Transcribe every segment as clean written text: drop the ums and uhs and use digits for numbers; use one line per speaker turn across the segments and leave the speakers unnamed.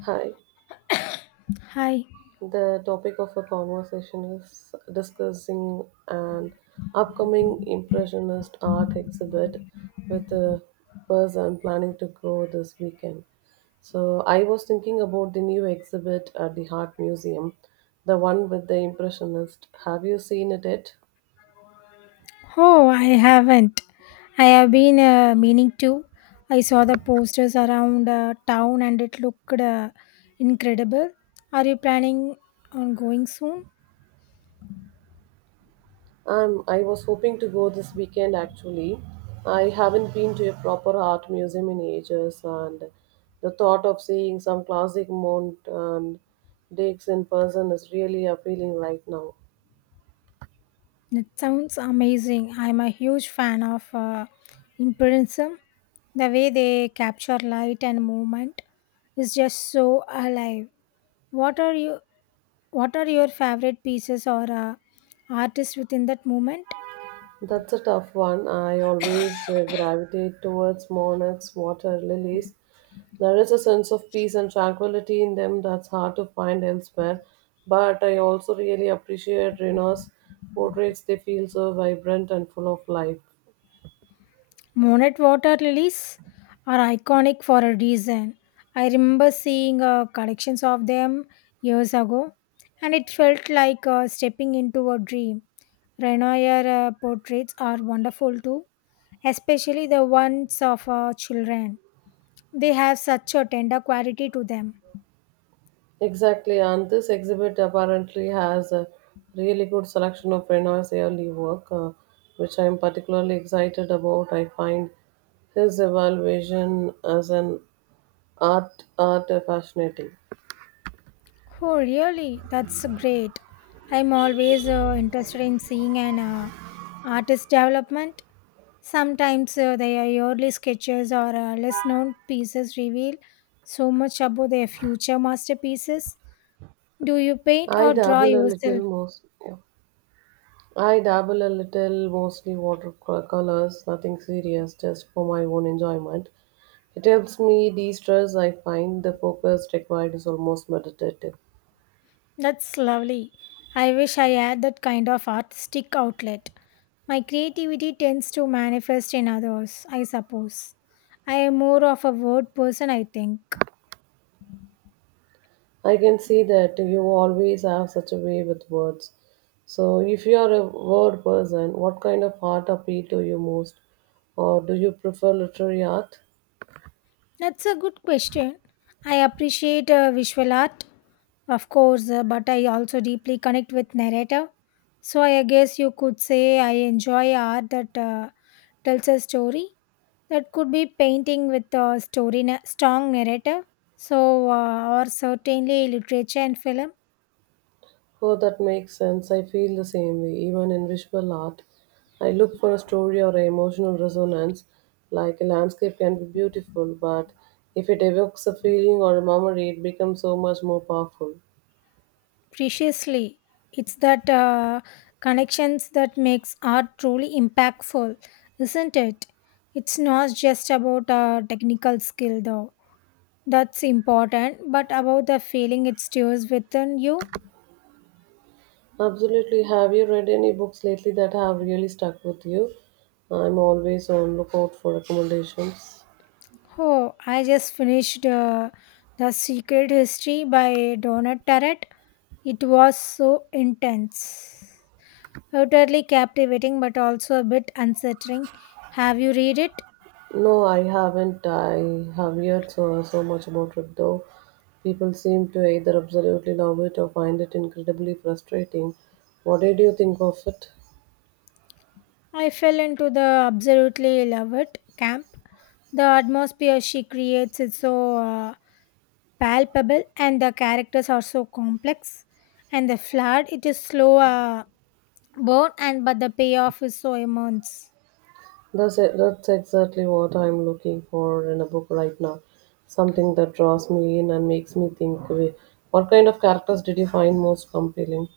Hi.
Hi.
The topic of our conversation is discussing an upcoming Impressionist art exhibit with a person planning to go this weekend. So, I was thinking about the new exhibit at the Art Museum, the one with the Impressionist. Have you seen it yet?
Oh, I haven't. I have been meaning to. I saw the posters around town and it looked incredible. Are you planning on going soon?
I was hoping to go this weekend actually. I haven't been to a proper art museum in ages, and the thought of seeing some classic Mount and Dix in person is really appealing right now.
It sounds amazing. I'm a huge fan of Impressionism. The way they capture light and movement is just so alive. What are you? What are your favorite pieces or artists within that movement?
That's a tough one. I always gravitate towards monarchs, water lilies. There is a sense of peace and tranquility in them that's hard to find elsewhere. But I also really appreciate Reno's portraits. They feel so vibrant and full of life.
Monet water lilies are iconic for a reason. I remember seeing collections of them years ago, and it felt like stepping into a dream. Renoir portraits are wonderful too, especially the ones of children. They have such a tender quality to them.
Exactly, and this exhibit apparently has a really good selection of Renoir's early work, which I am particularly excited about. I find his evaluation as an art fascinating.
Oh, really? That's great. I'm always interested in seeing an artist development. Sometimes their yearly sketches or less known pieces reveal so much about their future masterpieces. Do you paint
I
or draw
dabble a
yourself?
little most. Yeah. I dabble a little mostly watercolors, nothing serious, just for my own enjoyment. It helps me de-stress. I find the focus required is almost meditative.
That's lovely. I wish I had that kind of artistic outlet. My creativity tends to manifest in others, I suppose. I am more of a word person, I think.
I can see that you always have such a way with words. So, if you are a word person, what kind of art appeal to you most? Or do you prefer literary art?
That's a good question. I appreciate visual art, of course, but I also deeply connect with narrative. So I guess you could say I enjoy art that tells a story. That could be painting with a story, strong narrative. So, or certainly literature and film.
Oh, that makes sense. I feel the same way, even in visual art. I look for a story or a emotional resonance. Like a landscape can be beautiful, but if it evokes a feeling or a memory, it becomes so much more powerful.
Preciously, it's that connections that makes art truly impactful, isn't it? It's not just about technical skill though. That's important, but about the feeling it stirs within you.
Absolutely. Have you read any books lately that have really stuck with you? I'm always on lookout for recommendations.
Oh, I just finished The Secret History by Donald Tarrant. It was so intense. Utterly captivating, but also a bit unsettling. Have you read it?
No, I haven't. I have heard so much about it though. People seem to either absolutely love it or find it incredibly frustrating. What did you think of it?
I fell into the absolutely love it camp. The atmosphere she creates is so palpable, and the characters are so complex and the flood. It is slow. Born and but the payoff is so immense.
That's exactly what I'm looking for in a book right now. Something that draws me in and makes me think. "Wait, What kind of characters did you find most compelling?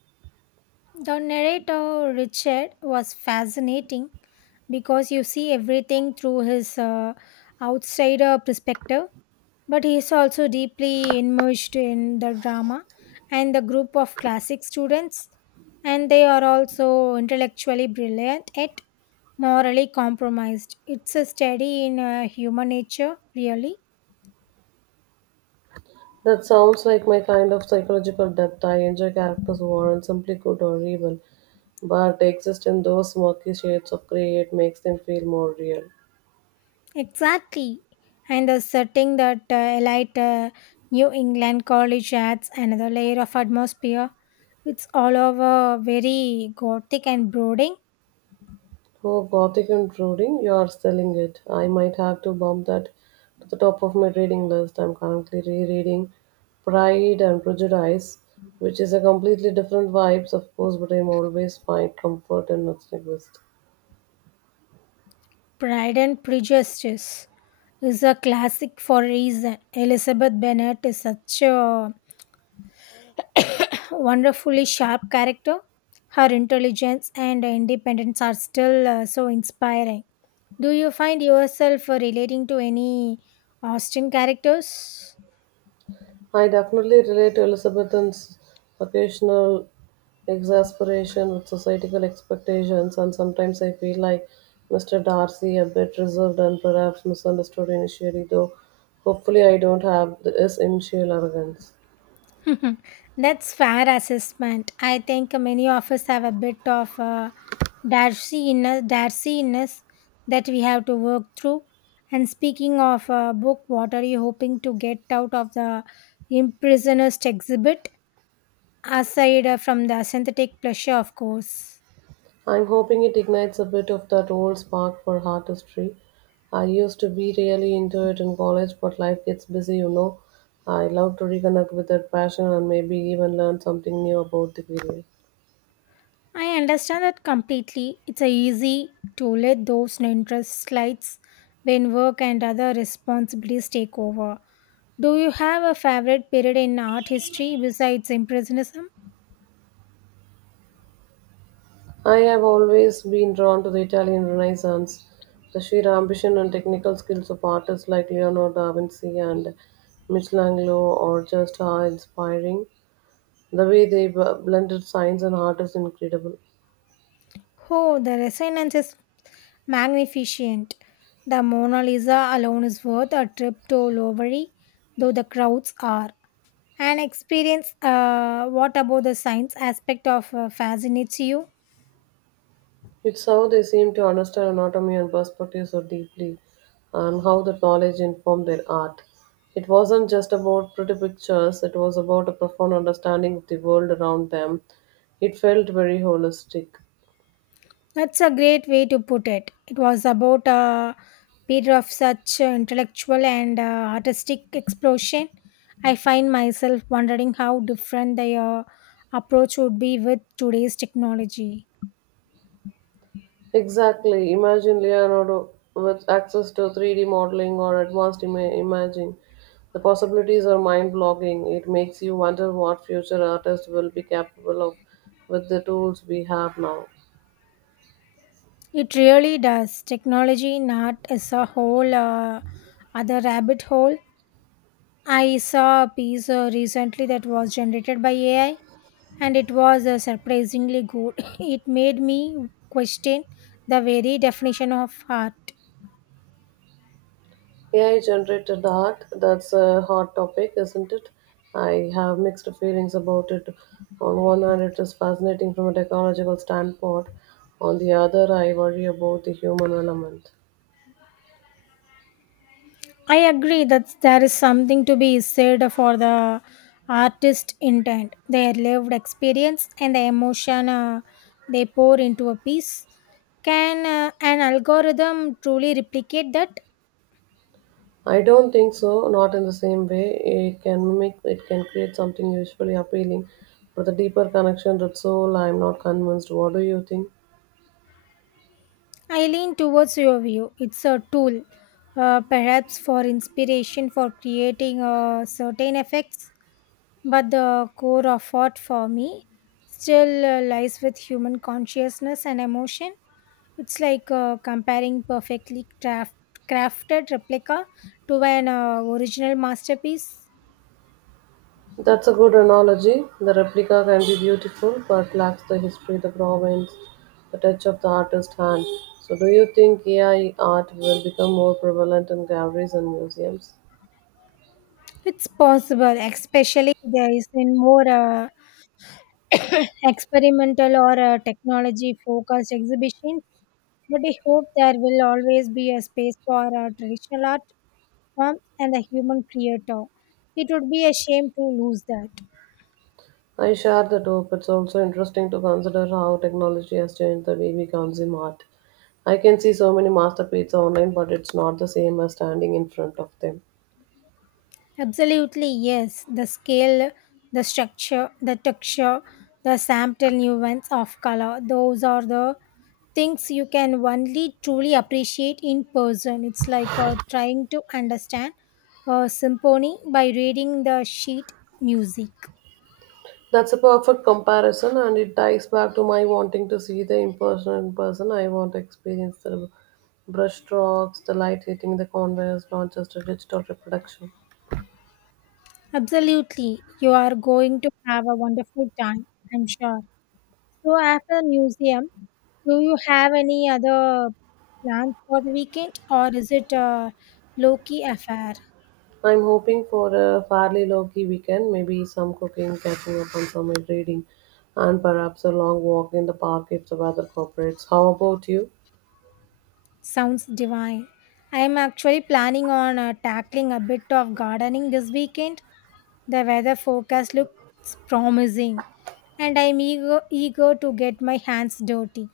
The narrator Richard was fascinating because you see everything through his outsider perspective, but he is also deeply immersed in the drama and the group of classic students, and they are also intellectually brilliant yet morally compromised. It's a study in human nature, really.
That sounds like my kind of psychological depth. I enjoy characters who aren't simply good or evil, but exist in those murky shades of grey. It makes them feel more real.
Exactly. And the setting, that elite New England college adds another layer of atmosphere. It's all over very gothic and brooding.
Oh, gothic and brooding, you are selling it. I might have to bump that to the top of my reading list. I'm currently rereading Pride and Prejudice, which is a completely different vibes, of course, but I'm always find comfort in its linguist.
Pride and Prejudice is a classic for a reason. Elizabeth Bennet is such a wonderfully sharp character. Her intelligence and independence are still so inspiring. Do you find yourself relating to any Austen characters?
I definitely relate to Elizabethan's occasional exasperation with societal expectations, and sometimes I feel like Mr. Darcy, a bit reserved and perhaps misunderstood initially, though hopefully I don't have his initial arrogance.
Mhm. That's fair assessment. I think many of us have a bit of Darcy inner Darcy-ness that we have to work through. And speaking of book, what are you hoping to get out of the impressionist exhibit aside from the synthetic pleasure, of course?
I'm hoping it ignites a bit of that old spark for artistry. I used to be really into it in college, but life gets busy, you know. I love to reconnect with that passion and maybe even learn something new about the period.
I understand that completely. It's easy to let those interest slides when work and other responsibilities take over. Do you have a favorite period in art history besides Impressionism?
I have always been drawn to the Italian Renaissance, the sheer ambition and technical skills of artists like Leonardo da Vinci and Michelangelo are just are inspiring. The way they blended science and art is incredible.
Oh, the resonance is magnificent. The Mona Lisa alone is worth a trip to Louvre, though the crowds are. An experience, what about the science aspect of fascinates you?
It's how they seem to understand anatomy and perspective so deeply, and how that knowledge informed their art. It wasn't just about pretty pictures, it was about a profound understanding of the world around them. It felt very holistic.
That's a great way to put it. It was about a period of such intellectual and artistic explosion. I find myself wondering how different the approach would be with today's technology.
Exactly. Imagine Leonardo with access to 3D modeling or advanced imaging. The possibilities are mind-boggling. It makes you wonder what future artists will be capable of with the tools we have now.
It really does. Technology in art is a whole other rabbit hole. I saw a piece recently that was generated by AI and it was surprisingly good. It made me question the very definition of art.
AI generated art, that's a hot topic, isn't it? I have mixed feelings about it. On one hand, it is fascinating from a technological standpoint. On the other, I worry about the human element.
I agree that there is something to be said for the artist intent, their lived experience, and the emotion they pour into a piece. Can an algorithm truly replicate that?
I don't think so, not in the same way. It can create something usually appealing, but the deeper connection with soul, I'm not convinced. What do you think?
I lean towards your view. It's a tool, perhaps for inspiration for creating certain effects, but the core of art for me still lies with human consciousness and emotion. It's like comparing perfectly crafted replica to an original masterpiece.
That's a good analogy. The replica can be beautiful, but lacks the history, the provenance, the touch of the artist's hand. So, do you think AI art will become more prevalent in galleries and museums?
It's possible, especially there is in more experimental or technology focused exhibitions, but I hope there will always be a space for traditional art forms and the human creator. It would be a shame to lose that.
I share that hope. It's also interesting to consider how technology has changed the way we consume art. I can see so many masterpieces online, but it's not the same as standing in front of them.
Absolutely, yes. The scale, the structure, the texture, the sample nuance of color, those are the things you can only truly appreciate in person. It's like trying to understand a symphony by reading the sheet music.
That's a perfect comparison, and it ties back to my wanting to see the impersonal in person. I want to experience the brush strokes, the light hitting the canvas, not just a digital reproduction.
Absolutely, you are going to have a wonderful time, I'm sure. So, after museum, do you have any other plans for the weekend, or is it a low key affair?
I'm hoping for a fairly low-key weekend, maybe some cooking, catching up on some reading, and perhaps a long walk in the park if the weather cooperates. How about you?
Sounds divine. I am actually planning on tackling a bit of gardening this weekend. The weather forecast looks promising, and I'm eager to get my hands dirty.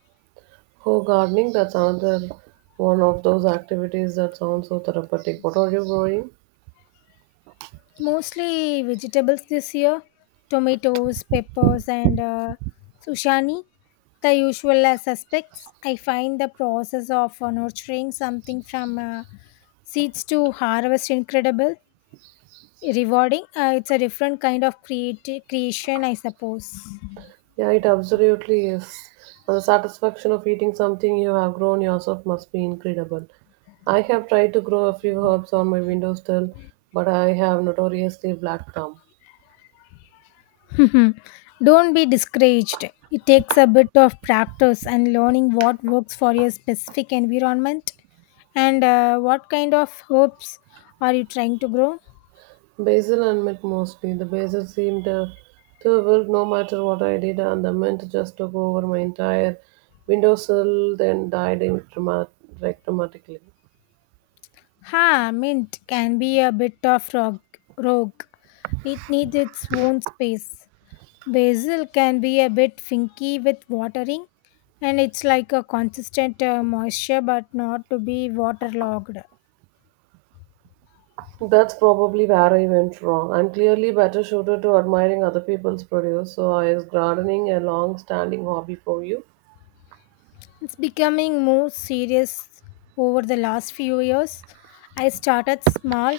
Oh, gardening, that's another one of those activities that sounds so therapeutic. What are you growing?
Mostly vegetables this year, tomatoes, peppers, and sushani, the usual suspects. I find the process of nurturing something from seeds to harvest incredible. Rewarding, it's a different kind of creation, I suppose.
Yeah, it absolutely is. And the satisfaction of eating something you have grown yourself must be incredible. I have tried to grow a few herbs on my windowsill, but I have notoriously black thumb.
Mhm. Don't be discouraged. It takes a bit of practice and learning what works for your specific environment and what kind of hopes are you trying to grow.
Basil and mint mostly. The basil seemed to wilt no matter what I did, and the mint just took over my entire windowsill, then died in dramatically.
Ha, mint can be a bit of rogue. It needs its own space. Basil can be a bit finky with watering, and it's like a consistent moisture but not to be waterlogged.
That's probably where I went wrong. I'm clearly better suited to admiring other people's produce, so is gardening a long standing hobby for you?
It's becoming more serious over the last few years. I started small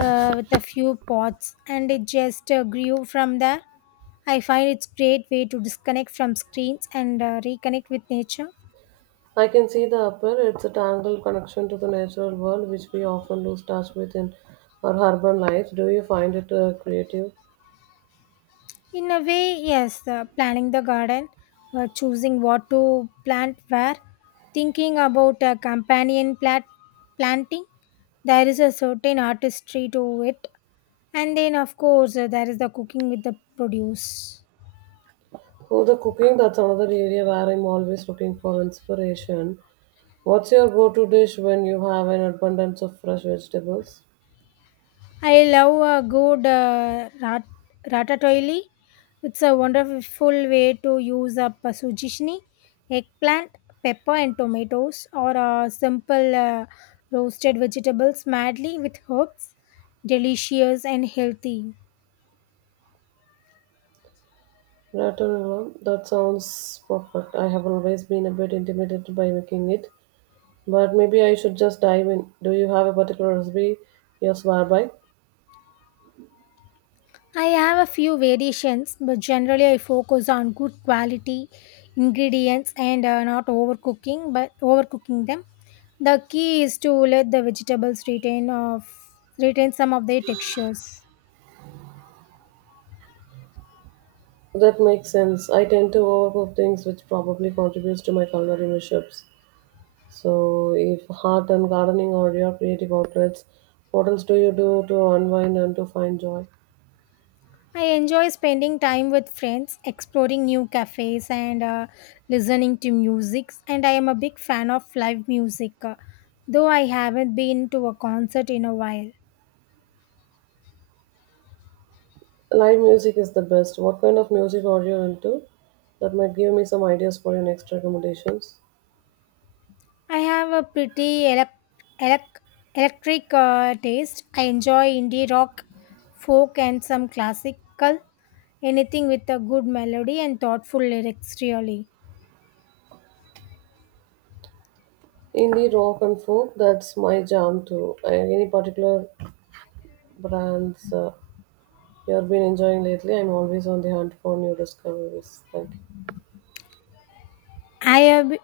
uh, with a few pots and it just grew from there. I find it's great way to disconnect from screens and reconnect with nature.
I can see the appeal. It's a tangled connection to the natural world, which we often lose touch with in our urban lives. Do you find it creative?
In a way, yes, planning the garden, choosing what to plant where, thinking about a companion planting, there is a certain artistry to it. And then, of course, there is the cooking with the produce.
For the cooking, that's another area where I'm always looking for inspiration. What's your go-to dish when you have an abundance of fresh vegetables?
I love a good ratatouille. It's a wonderful way to use up a sugishni, eggplant, pepper, and tomatoes, or a simple roasted vegetables madly with herbs. Delicious and healthy.
Ratatouille. That sounds perfect. I have always been a bit intimidated by making it, but maybe I should just dive in. Do you have a particular recipe you swear by?
I have a few variations, but generally I focus on good quality ingredients and not overcooking, but overcooking them. The key is to let the vegetables retain some of their textures.
That makes sense. I tend to overcook things, which probably contributes to my culinary mishaps. So, if heart and gardening are your creative outlets, what else do you do to unwind and to find joy?
I enjoy spending time with friends, exploring new cafes, and listening to music. And I am a big fan of live music, though I haven't been to a concert in a while.
Live music is the best. What kind of music are you into? That might give me some ideas for your next recommendations.
I have a pretty elec- electric taste. I enjoy indie rock, folk, and some classical. Anything with a good melody and thoughtful lyrics, really.
Indie rock and folk, that's my jam too. Any particular brands you've been enjoying lately? I'm always on the hunt for new discoveries. Thank you.
I have. Be-